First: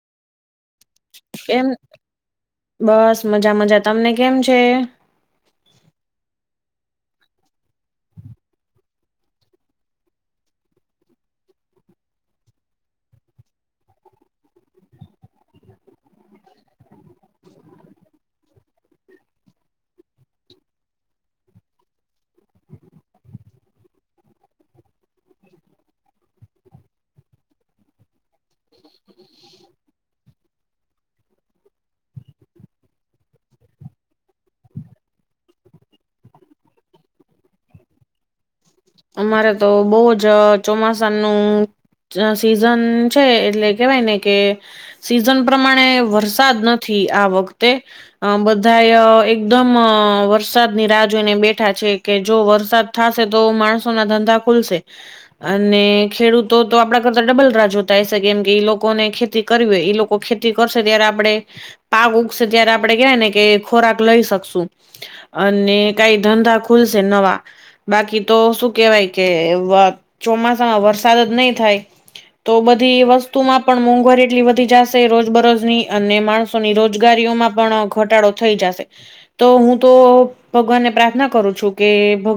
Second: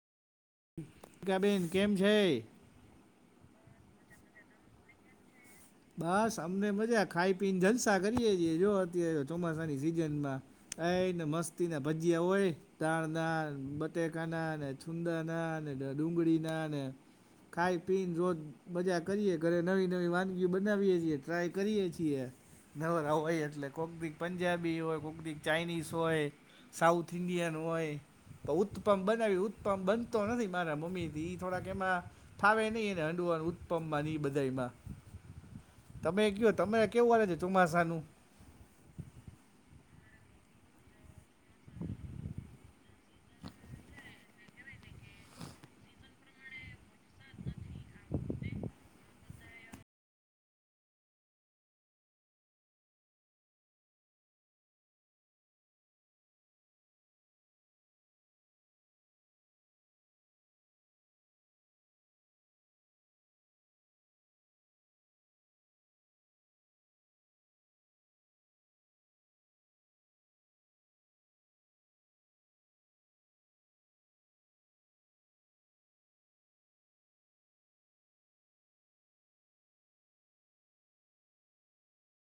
નીતાબેન કેમ છે? બસ મજા મજા તમને કેમ છે? બસ અમને મજા ખાઈ પી ને જલસા કરીએે છીએ જો અ ચોમાસાની સિઝન માં. એને મસ્તી ને ભજીયા હોય. તાણ ના બટેકા ના ને છુંદા ના ને ડુંગળી ના ને. ખાઈ પી ને રોજ મજા કરીએ ઘરે નવી નવી વાનગી ઈ બનાવીએ છીએ ટ્રાય કરીએ છીએ. નવરા હોય એટલે કોક દી પંજાબી હોય કોક દી ચાઈનીઝ હોય. સાઉથ ઇન્ડિયન હોય. તો ઉત્પમ બનાવી ઉત્પમ બનતો નથી મારા મમ્મીથી ઈ થોડાક એમાં. ફાવે નહિ એને હંડુવા ઉત્પમ માં ઈ બધા માં. તમે કયો તમે કેવું હાલે છે ચોમાસાનું? અમારે તો બોઉ જ ચોમાસાનું જ સિઝન છે એટલે કેવાય ને કે સિઝન પ્રમાણે વરસાદ નથી આ વખતે. અમ બધાય એકદમ વરસાદની રાહ જોઈને બેઠા છે. કે જો વરસાદ થાશે તો માણસોના ધંધા ખુલશે. અને ખેડૂતો તો આપડા કરતા ડબલ રાહ જોતા હસે કેમ કે એ લોકોને ખેતી કરવી હોય એ લોકો ખેતી કરશે ત્યારે આપડે પાક ઉગસે ત્યારે આપડે કેવાય ને કે ખોરાક લઈ શકશું. અને કાંઈ ધંધા ખૂલશે નવા બાકી તો શું કેવાય કે વ ચોમાસામાં વરસાદ જ નઈ થાય તો બધી વસ્તુમાં પણ મોંઘવારી એટલી વધી જાશે રોજબરોજની અને માણસ ણસોની રોજગારીઓમાં પણ ઘટાડો થઈ જાશે. તો હું તો ભગવાનને પ્રાર્થના કરું છું કે